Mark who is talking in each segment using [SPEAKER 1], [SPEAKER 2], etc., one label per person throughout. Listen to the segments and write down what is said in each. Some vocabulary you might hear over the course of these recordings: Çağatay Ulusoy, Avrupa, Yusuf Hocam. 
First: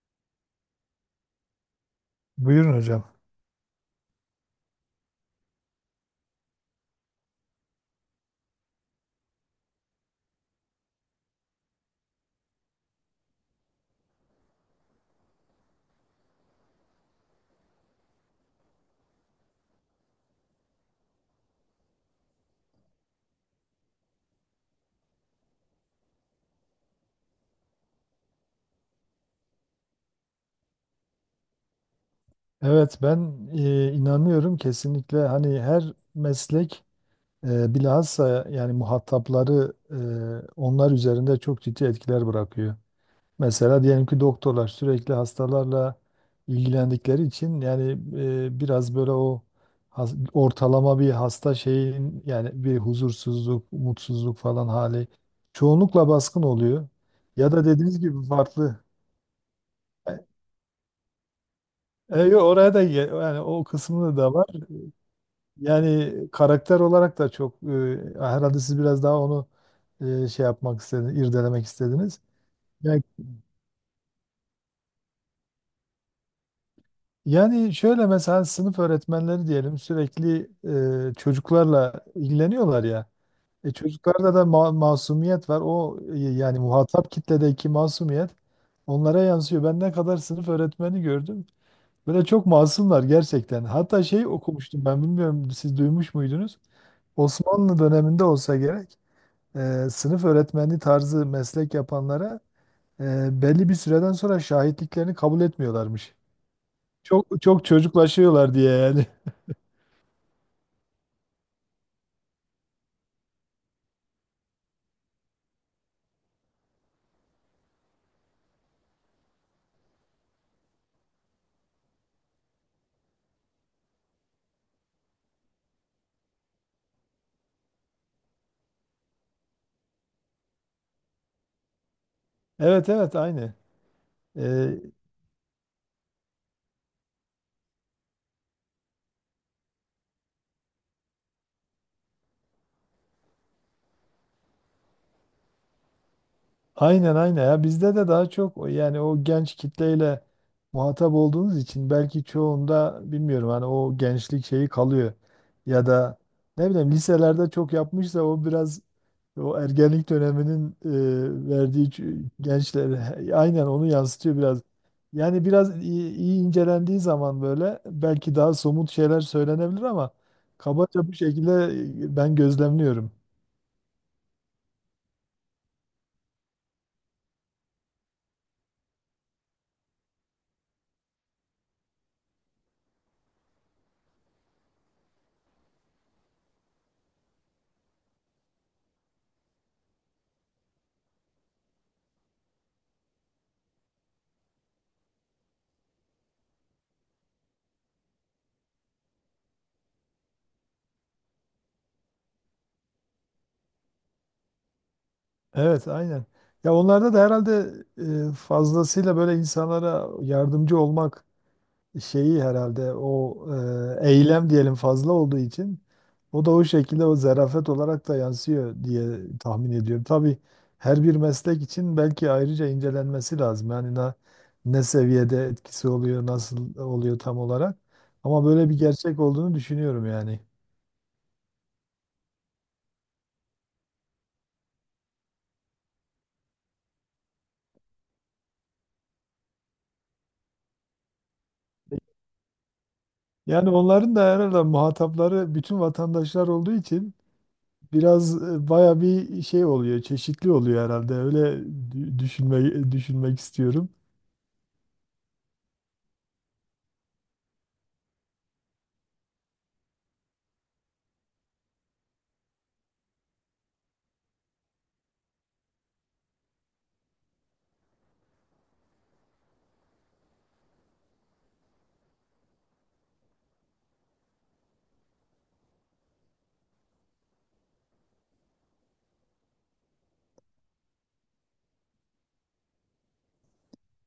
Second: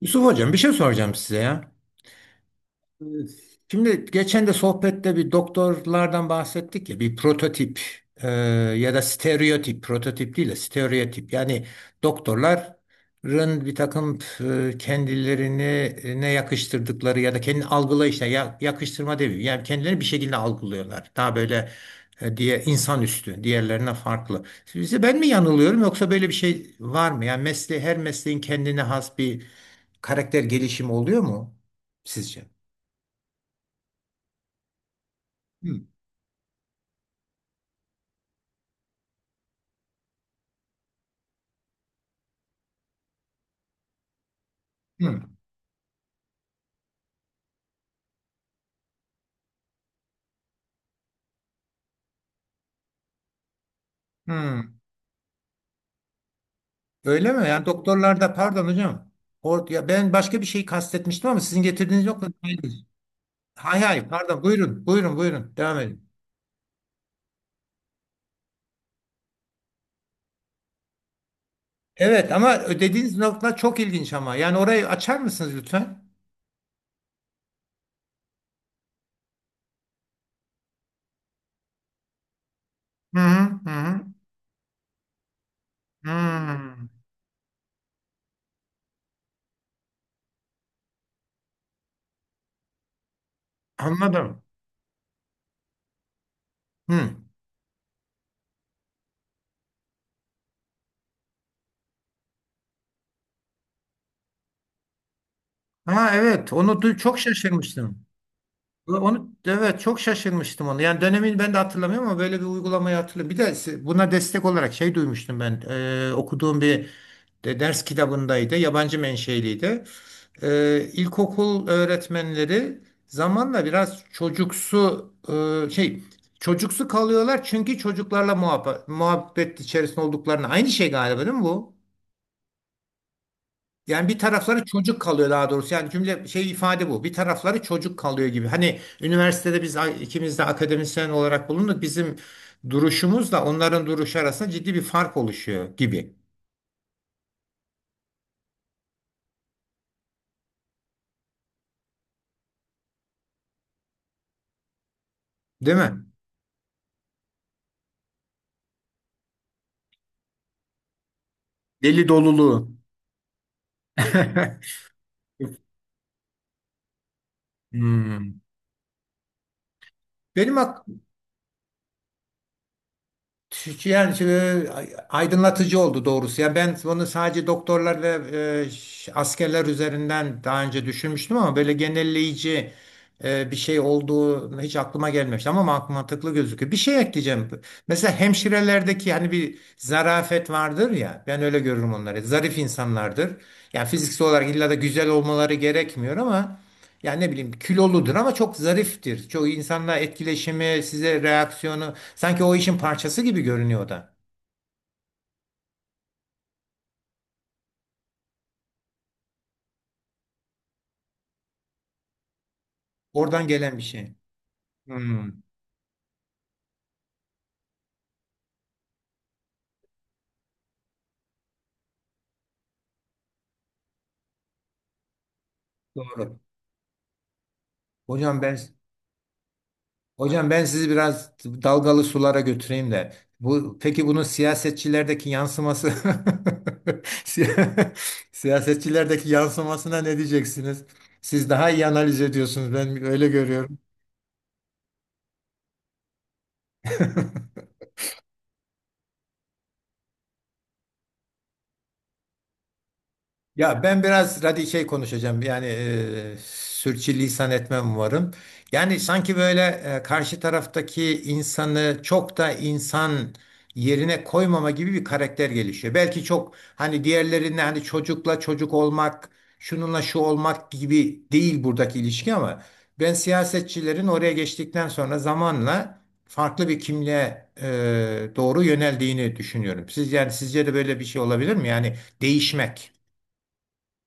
[SPEAKER 1] Yusuf Hocam bir şey soracağım size ya.
[SPEAKER 2] Buyurun hocam.
[SPEAKER 1] Şimdi geçen de sohbette bir doktorlardan bahsettik ya bir prototip e, ya da stereotip prototip değil de stereotip, yani doktorların bir takım kendilerine yakıştırdıkları ya da kendi algılayışına yakıştırma demiyorum, yani kendilerini bir şekilde algılıyorlar daha böyle diye insan üstü diğerlerine farklı. Sizi ben mi yanılıyorum yoksa böyle bir şey var mı? Yani mesleği, her mesleğin kendine has bir karakter gelişimi oluyor mu sizce?
[SPEAKER 2] Evet ben inanıyorum kesinlikle hani
[SPEAKER 1] Hı,
[SPEAKER 2] her meslek bilhassa yani muhatapları onlar üzerinde çok ciddi etkiler bırakıyor. Mesela diyelim ki doktorlar sürekli
[SPEAKER 1] hı,
[SPEAKER 2] hastalarla ilgilendikleri için yani biraz böyle o ortalama bir hasta şeyin yani bir huzursuzluk, mutsuzluk
[SPEAKER 1] hı.
[SPEAKER 2] falan hali çoğunlukla baskın oluyor.
[SPEAKER 1] Öyle mi?
[SPEAKER 2] Ya da
[SPEAKER 1] Yani
[SPEAKER 2] dediğiniz gibi
[SPEAKER 1] doktorlarda, pardon
[SPEAKER 2] farklı.
[SPEAKER 1] hocam. Or ya, ben
[SPEAKER 2] E,
[SPEAKER 1] başka bir şey kastetmiştim ama sizin getirdiğiniz yok mu?
[SPEAKER 2] yo, oraya da yani o
[SPEAKER 1] Hay hay,
[SPEAKER 2] kısmı da
[SPEAKER 1] pardon,
[SPEAKER 2] var.
[SPEAKER 1] buyurun buyurun buyurun, devam edin.
[SPEAKER 2] Yani karakter olarak da çok herhalde siz biraz daha onu şey yapmak istediniz, irdelemek istediniz.
[SPEAKER 1] Evet, ama
[SPEAKER 2] Yani,
[SPEAKER 1] dediğiniz nokta çok ilginç ama. Yani orayı açar mısınız lütfen?
[SPEAKER 2] yani şöyle mesela sınıf öğretmenleri diyelim sürekli çocuklarla ilgileniyorlar ya.
[SPEAKER 1] Hı hı
[SPEAKER 2] E,
[SPEAKER 1] hı.
[SPEAKER 2] çocuklarda da masumiyet var. O yani
[SPEAKER 1] Hı.
[SPEAKER 2] muhatap kitledeki masumiyet onlara yansıyor. Ben ne kadar sınıf öğretmeni gördüm. Böyle çok masumlar gerçekten. Hatta şey
[SPEAKER 1] Anladım.
[SPEAKER 2] okumuştum ben, bilmiyorum, siz duymuş muydunuz?
[SPEAKER 1] Hı.
[SPEAKER 2] Osmanlı döneminde olsa gerek. Sınıf öğretmenliği tarzı meslek yapanlara belli bir süreden sonra şahitliklerini kabul
[SPEAKER 1] Ha
[SPEAKER 2] etmiyorlarmış.
[SPEAKER 1] evet, çok
[SPEAKER 2] Çok çok
[SPEAKER 1] şaşırmıştım.
[SPEAKER 2] çocuklaşıyorlar diye yani.
[SPEAKER 1] Onu evet, çok şaşırmıştım onu. Yani dönemini ben de hatırlamıyorum ama böyle bir uygulamayı hatırlıyorum. Bir de si, buna destek olarak şey duymuştum ben. Okuduğum bir de ders kitabındaydı, yabancı menşeliydi. İlkokul öğretmenleri zamanla biraz çocuksu e, şey çocuksu kalıyorlar çünkü çocuklarla muhabbet içerisinde olduklarını, aynı şey galiba değil mi bu?
[SPEAKER 2] Evet evet aynı.
[SPEAKER 1] Yani bir tarafları
[SPEAKER 2] E,
[SPEAKER 1] çocuk kalıyor daha doğrusu. Yani cümle şey ifade bu. Bir tarafları çocuk kalıyor gibi. Hani üniversitede biz ikimiz de akademisyen olarak bulunduk. Bizim duruşumuzla onların duruşu arasında ciddi bir fark oluşuyor gibi.
[SPEAKER 2] Aynen aynen ya, bizde de daha çok yani o genç kitleyle muhatap olduğunuz için belki çoğunda bilmiyorum hani o gençlik şeyi kalıyor,
[SPEAKER 1] Değil
[SPEAKER 2] ya
[SPEAKER 1] mi?
[SPEAKER 2] da ne bileyim liselerde çok yapmışsa o biraz o ergenlik döneminin verdiği
[SPEAKER 1] Deli doluluğu.
[SPEAKER 2] gençlere aynen onu yansıtıyor biraz. Yani iyi incelendiği zaman böyle belki
[SPEAKER 1] Hmm.
[SPEAKER 2] daha somut şeyler söylenebilir ama
[SPEAKER 1] Benim ak-
[SPEAKER 2] kabaca bu şekilde ben gözlemliyorum.
[SPEAKER 1] Yani şimdi aydınlatıcı oldu doğrusu. Ya ben bunu sadece doktorlar ve askerler üzerinden daha önce düşünmüştüm ama böyle genelleyici bir şey olduğu hiç aklıma gelmemişti ama mantıklı gözüküyor. Bir şey ekleyeceğim. Mesela hemşirelerdeki, hani bir zarafet vardır ya, ben öyle görürüm onları. Zarif insanlardır. Yani fiziksel olarak illa da güzel olmaları gerekmiyor ama yani ne bileyim, kiloludur ama çok zariftir. Çok insanla etkileşimi, size reaksiyonu sanki o işin parçası gibi görünüyor da.
[SPEAKER 2] Evet, aynen. Ya onlarda da herhalde fazlasıyla böyle insanlara yardımcı olmak şeyi herhalde o
[SPEAKER 1] Oradan gelen bir şey.
[SPEAKER 2] eylem diyelim fazla
[SPEAKER 1] Hmm,
[SPEAKER 2] olduğu için o da o şekilde o zarafet olarak da yansıyor diye tahmin ediyorum. Tabii her bir meslek için belki ayrıca incelenmesi lazım. Yani ne seviyede etkisi oluyor,
[SPEAKER 1] doğru.
[SPEAKER 2] nasıl oluyor tam olarak.
[SPEAKER 1] Hocam
[SPEAKER 2] Ama
[SPEAKER 1] ben
[SPEAKER 2] böyle bir gerçek olduğunu düşünüyorum yani.
[SPEAKER 1] Hocam, ben sizi biraz dalgalı sulara götüreyim de. Bu, peki bunun siyasetçilerdeki yansıması Siya- siyasetçilerdeki yansımasına ne diyeceksiniz? Siz daha iyi analiz ediyorsunuz. Ben öyle
[SPEAKER 2] Yani
[SPEAKER 1] görüyorum.
[SPEAKER 2] onların da herhalde muhatapları bütün vatandaşlar olduğu için biraz baya bir şey oluyor, çeşitli oluyor herhalde. Öyle düşünmek
[SPEAKER 1] Ya
[SPEAKER 2] istiyorum.
[SPEAKER 1] ben biraz radikal şey konuşacağım. Yani sürçülisan etmem umarım. Yani sanki böyle karşı taraftaki insanı çok da insan yerine koymama gibi bir karakter gelişiyor. Belki çok hani diğerlerinde, hani çocukla çocuk olmak, şununla şu olmak gibi değil buradaki ilişki ama ben siyasetçilerin oraya geçtikten sonra zamanla farklı bir kimliğe doğru yöneldiğini düşünüyorum. Siz, yani sizce de böyle bir şey olabilir mi? Yani değişmek.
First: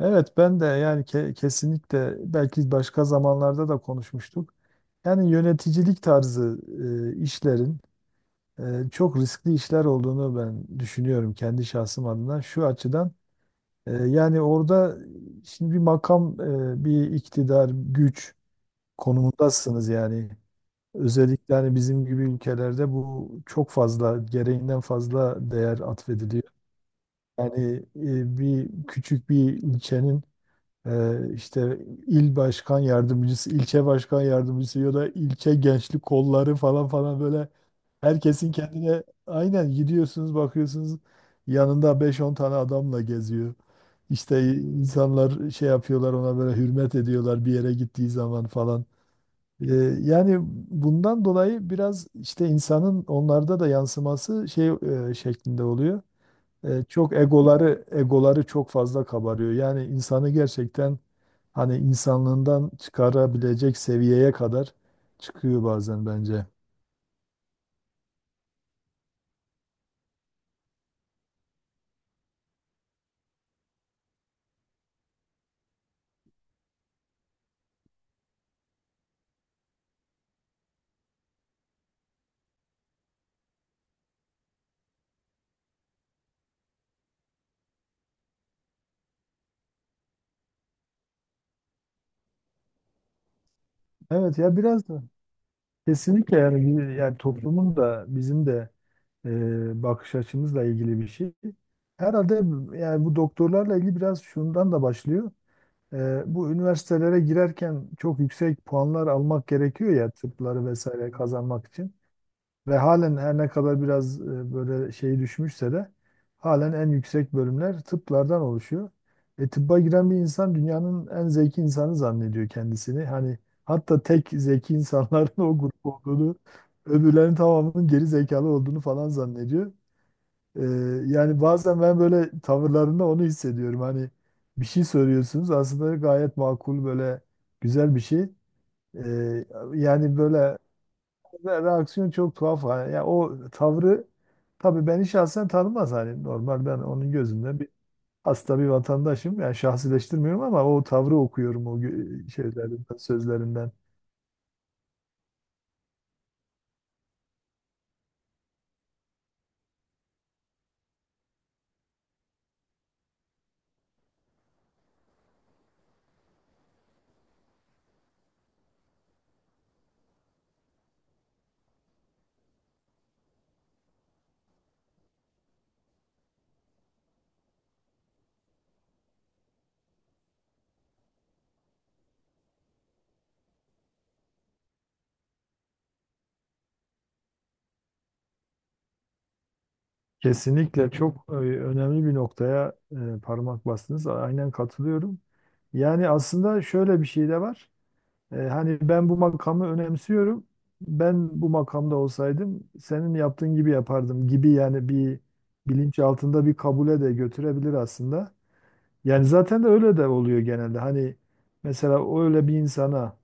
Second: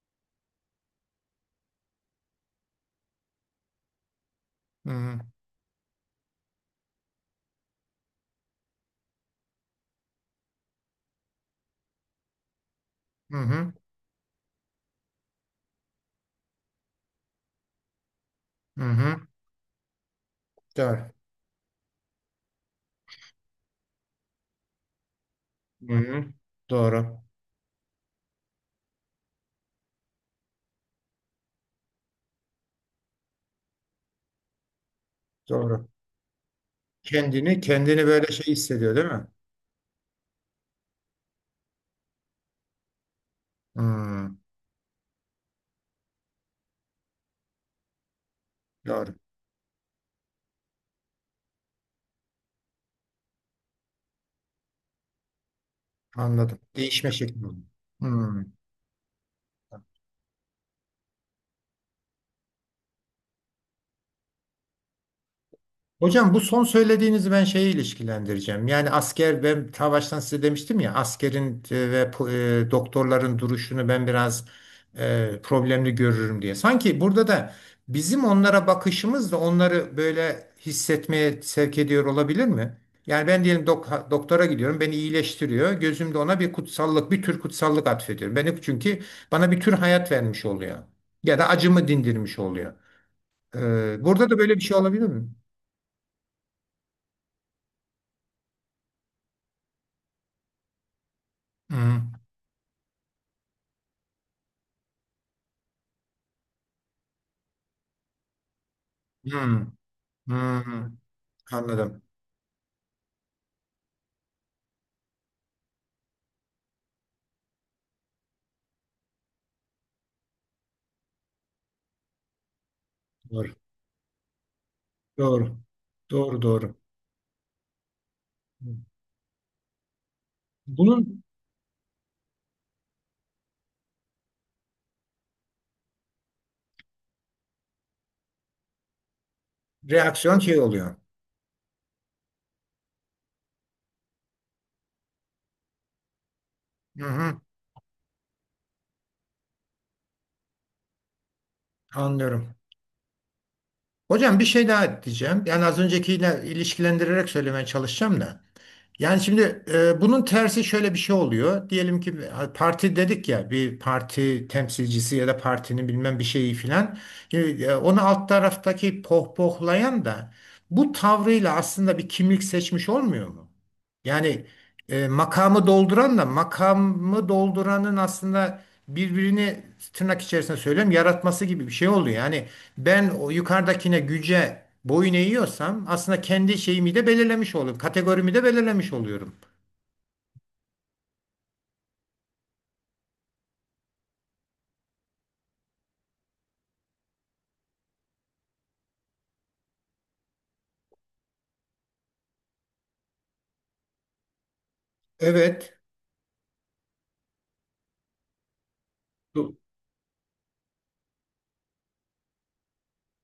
[SPEAKER 2] Evet, ben de yani kesinlikle, belki başka zamanlarda da konuşmuştuk.
[SPEAKER 1] Hı hı.
[SPEAKER 2] Yani yöneticilik tarzı işlerin çok riskli işler olduğunu ben düşünüyorum kendi şahsım adına. Şu açıdan
[SPEAKER 1] Hı hı.
[SPEAKER 2] yani orada şimdi bir makam, bir iktidar, güç
[SPEAKER 1] Hı hı.
[SPEAKER 2] konumundasınız yani.
[SPEAKER 1] Doğru.
[SPEAKER 2] Özellikle hani bizim gibi ülkelerde bu çok fazla, gereğinden fazla değer
[SPEAKER 1] Hı hı.
[SPEAKER 2] atfediliyor.
[SPEAKER 1] Doğru.
[SPEAKER 2] Yani bir küçük bir ilçenin işte il başkan yardımcısı, ilçe başkan yardımcısı ya da ilçe
[SPEAKER 1] Doğru.
[SPEAKER 2] gençlik kolları falan falan, böyle
[SPEAKER 1] Kendini, kendini böyle şey
[SPEAKER 2] herkesin
[SPEAKER 1] hissediyor
[SPEAKER 2] kendine,
[SPEAKER 1] değil mi?
[SPEAKER 2] aynen, gidiyorsunuz bakıyorsunuz yanında beş on tane adamla geziyor.
[SPEAKER 1] Hı.
[SPEAKER 2] İşte insanlar şey yapıyorlar, ona böyle hürmet ediyorlar bir yere gittiği zaman falan.
[SPEAKER 1] Doğru.
[SPEAKER 2] Ee, Yani bundan dolayı biraz işte insanın onlarda da yansıması şey şeklinde oluyor.
[SPEAKER 1] Anladım.
[SPEAKER 2] E,
[SPEAKER 1] Değişme
[SPEAKER 2] çok
[SPEAKER 1] şekli.
[SPEAKER 2] egoları egoları
[SPEAKER 1] Hı.
[SPEAKER 2] çok fazla kabarıyor. Yani insanı gerçekten hani insanlığından çıkarabilecek seviyeye kadar çıkıyor bazen
[SPEAKER 1] Hocam, bu
[SPEAKER 2] bence.
[SPEAKER 1] son söylediğinizi ben şeye ilişkilendireceğim. Yani asker, ben ta baştan size demiştim ya, askerin ve doktorların duruşunu ben biraz problemli görürüm diye. Sanki burada da bizim onlara bakışımız da onları böyle hissetmeye sevk ediyor olabilir mi? Yani ben diyelim doktora gidiyorum, beni iyileştiriyor. Gözümde ona bir kutsallık, bir tür kutsallık atfediyorum. Beni, çünkü bana bir tür hayat vermiş oluyor. Ya da acımı dindirmiş oluyor. E, burada da
[SPEAKER 2] Evet
[SPEAKER 1] böyle
[SPEAKER 2] ya
[SPEAKER 1] bir şey
[SPEAKER 2] biraz da
[SPEAKER 1] olabilir mi?
[SPEAKER 2] kesinlikle yani yani toplumun da bizim de bakış açımızla ilgili bir şey.
[SPEAKER 1] Hı.
[SPEAKER 2] Herhalde yani bu doktorlarla ilgili biraz şundan da başlıyor. Bu üniversitelere girerken çok yüksek puanlar almak
[SPEAKER 1] Hmm,
[SPEAKER 2] gerekiyor ya, tıpları
[SPEAKER 1] hmm,
[SPEAKER 2] vesaire kazanmak için.
[SPEAKER 1] anladım.
[SPEAKER 2] Ve halen her ne kadar biraz böyle şey düşmüşse de halen en yüksek bölümler tıplardan oluşuyor. E, tıbba giren bir insan dünyanın en zeki insanı zannediyor kendisini. Hani
[SPEAKER 1] Doğru.
[SPEAKER 2] hatta tek zeki insanların
[SPEAKER 1] Doğru.
[SPEAKER 2] o grup olduğunu,
[SPEAKER 1] Doğru doğru.
[SPEAKER 2] öbürlerin tamamının geri zekalı olduğunu falan zannediyor. Ee,
[SPEAKER 1] Bunun
[SPEAKER 2] yani bazen ben böyle tavırlarında onu hissediyorum. Hani bir şey söylüyorsunuz aslında gayet makul, böyle güzel bir şey. Ee, Yani
[SPEAKER 1] reaksiyon
[SPEAKER 2] böyle
[SPEAKER 1] şey oluyor.
[SPEAKER 2] reaksiyon çok tuhaf. Yani ya o tavrı, tabii beni şahsen tanımaz, hani normal, ben
[SPEAKER 1] Hı
[SPEAKER 2] onun
[SPEAKER 1] hı,
[SPEAKER 2] gözünden bir hasta bir vatandaşım. Yani şahsileştirmiyorum ama o tavrı okuyorum o
[SPEAKER 1] anlıyorum.
[SPEAKER 2] şeylerinden, sözlerinden.
[SPEAKER 1] Hocam, bir şey daha diyeceğim. Yani az öncekiyle ilişkilendirerek söylemeye çalışacağım da. Yani şimdi bunun tersi şöyle bir şey oluyor. Diyelim ki parti dedik ya, bir parti temsilcisi ya da partinin bilmem bir şeyi filan. Şimdi, onu alt taraftaki pohpohlayan da bu tavrıyla aslında bir kimlik seçmiş olmuyor mu? Yani E, makamı dolduranla makamı dolduranın aslında birbirini, tırnak içerisinde söylüyorum, yaratması gibi bir şey oluyor. Yani ben o yukarıdakine, güce boyun eğiyorsam aslında kendi şeyimi de belirlemiş oluyorum. Kategorimi de belirlemiş oluyorum.
[SPEAKER 2] Kesinlikle çok önemli bir noktaya parmak bastınız. Aynen katılıyorum. Yani aslında şöyle bir şey de var. E, hani ben bu makamı önemsiyorum. Ben bu makamda olsaydım senin yaptığın gibi yapardım gibi yani bir
[SPEAKER 1] Evet.
[SPEAKER 2] bilinç altında bir kabule de götürebilir aslında. Yani
[SPEAKER 1] Do-
[SPEAKER 2] zaten de öyle de oluyor genelde. Hani mesela öyle bir insana,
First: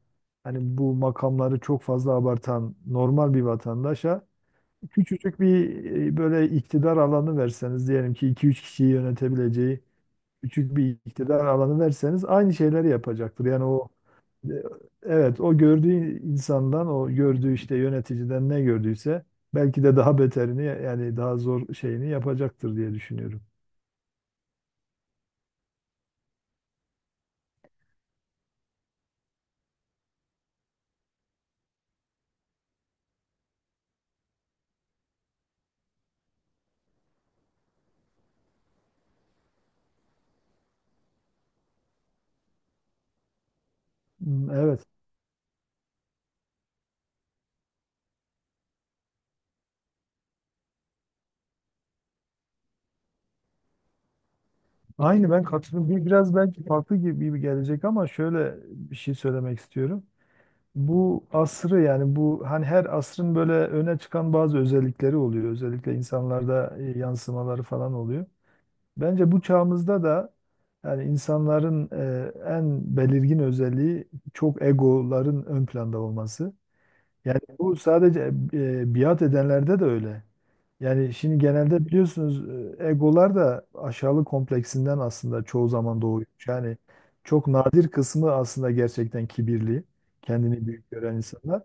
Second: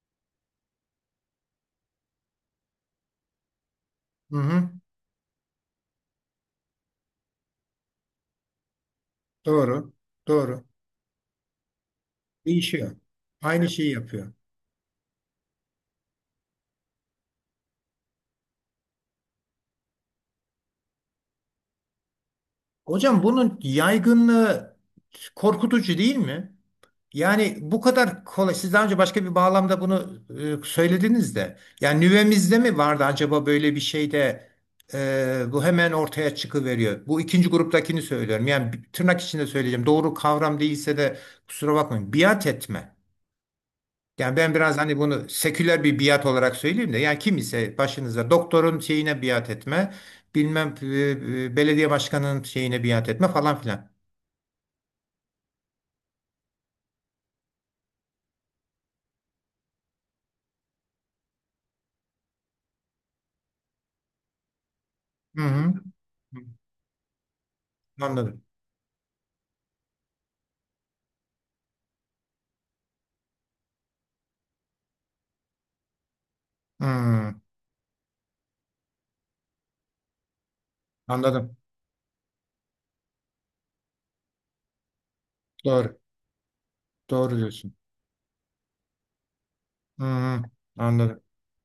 [SPEAKER 2] hani bu makamları çok fazla abartan normal bir vatandaşa
[SPEAKER 1] Hı hı,
[SPEAKER 2] küçücük bir böyle iktidar alanı verseniz, diyelim ki iki üç kişiyi yönetebileceği
[SPEAKER 1] doğru. Doğru.
[SPEAKER 2] küçük bir iktidar alanı verseniz, aynı şeyleri
[SPEAKER 1] Değişiyor.
[SPEAKER 2] yapacaktır. Yani
[SPEAKER 1] Aynı
[SPEAKER 2] o.
[SPEAKER 1] şeyi yapıyor.
[SPEAKER 2] Evet, o gördüğü insandan, o gördüğü işte yöneticiden ne gördüyse belki de daha beterini, yani daha zor şeyini yapacaktır diye
[SPEAKER 1] Hocam,
[SPEAKER 2] düşünüyorum.
[SPEAKER 1] bunun yaygınlığı korkutucu değil mi? Yani bu kadar kolay. Siz daha önce başka bir bağlamda bunu söylediniz de. Yani nüvemizde mi vardı acaba böyle bir şey de bu hemen ortaya çıkıveriyor. Bu ikinci gruptakini söylüyorum. Yani tırnak içinde söyleyeceğim, doğru kavram değilse de kusura bakmayın: biat etme. Yani
[SPEAKER 2] Hmm,
[SPEAKER 1] ben biraz
[SPEAKER 2] evet.
[SPEAKER 1] hani bunu seküler bir biat olarak söyleyeyim de. Yani kim ise başınıza, doktorun şeyine biat etme. Bilmem belediye başkanının şeyine biat etme falan filan.
[SPEAKER 2] Aynı ben katılıyorum. Biraz belki farklı gibi gibi gelecek ama şöyle bir şey söylemek istiyorum. Bu asrı, yani bu, hani her asrın böyle öne çıkan bazı özellikleri
[SPEAKER 1] Hı
[SPEAKER 2] oluyor.
[SPEAKER 1] hı.
[SPEAKER 2] Özellikle insanlarda yansımaları falan oluyor.
[SPEAKER 1] Anladım.
[SPEAKER 2] Bence bu çağımızda da yani insanların en belirgin özelliği çok egoların ön planda olması.
[SPEAKER 1] Hı,
[SPEAKER 2] Yani bu sadece biat edenlerde de öyle. Yani şimdi
[SPEAKER 1] anladım.
[SPEAKER 2] genelde biliyorsunuz egolar da aşağılık kompleksinden aslında çoğu
[SPEAKER 1] Doğru.
[SPEAKER 2] zaman doğuyor. Yani
[SPEAKER 1] Doğru
[SPEAKER 2] çok
[SPEAKER 1] diyorsun.
[SPEAKER 2] nadir kısmı aslında gerçekten kibirli,
[SPEAKER 1] Hı hı,
[SPEAKER 2] kendini büyük gören
[SPEAKER 1] anladım.
[SPEAKER 2] insanlar.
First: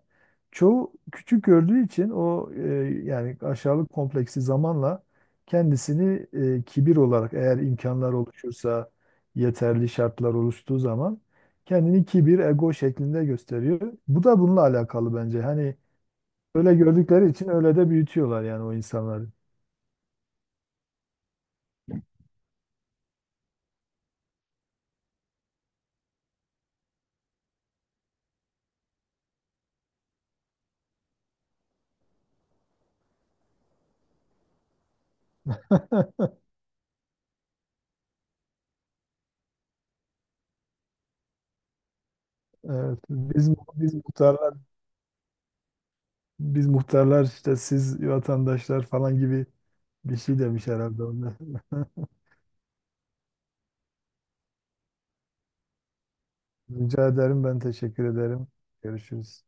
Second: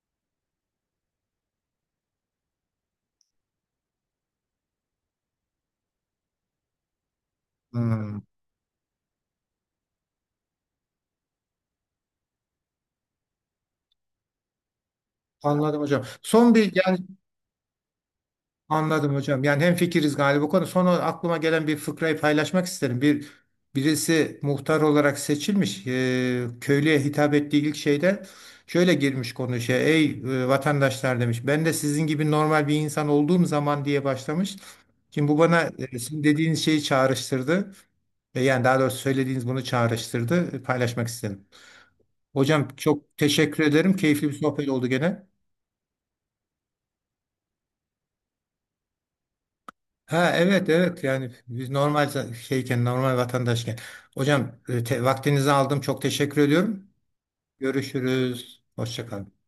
[SPEAKER 2] Çoğu küçük gördüğü için o yani aşağılık kompleksi zamanla kendisini kibir olarak, eğer
[SPEAKER 1] Hı,
[SPEAKER 2] imkanlar
[SPEAKER 1] hı.
[SPEAKER 2] oluşursa, yeterli şartlar oluştuğu zaman kendini kibir, ego şeklinde gösteriyor. Bu da bununla alakalı bence. Hani
[SPEAKER 1] Anladım hocam. Son bir
[SPEAKER 2] öyle
[SPEAKER 1] yani
[SPEAKER 2] gördükleri için öyle de büyütüyorlar yani o
[SPEAKER 1] anladım
[SPEAKER 2] insanları.
[SPEAKER 1] hocam. Yani hemfikiriz galiba bu konu. Son olarak aklıma gelen bir fıkrayı paylaşmak isterim. Bir birisi muhtar olarak seçilmiş. Köylüye hitap ettiği ilk şeyde şöyle girmiş, konuşuyor. Ey vatandaşlar, demiş. Ben de sizin gibi normal bir insan olduğum zaman, diye başlamış. Şimdi bu bana sizin dediğiniz şeyi çağrıştırdı. E, yani daha doğrusu söylediğiniz bunu çağrıştırdı. E, paylaşmak istedim. Hocam,
[SPEAKER 2] Evet,
[SPEAKER 1] çok teşekkür
[SPEAKER 2] biz
[SPEAKER 1] ederim. Keyifli bir
[SPEAKER 2] muhtarlar
[SPEAKER 1] sohbet oldu gene.
[SPEAKER 2] biz muhtarlar işte siz vatandaşlar falan gibi bir
[SPEAKER 1] Ha
[SPEAKER 2] şey demiş
[SPEAKER 1] evet evet,
[SPEAKER 2] herhalde
[SPEAKER 1] yani
[SPEAKER 2] onlar.
[SPEAKER 1] biz şeyken, normal vatandaşken. Hocam vaktinizi aldım. Çok teşekkür ediyorum.
[SPEAKER 2] Rica ederim, ben teşekkür ederim.
[SPEAKER 1] Görüşürüz. Hoşça kalın.
[SPEAKER 2] Görüşürüz.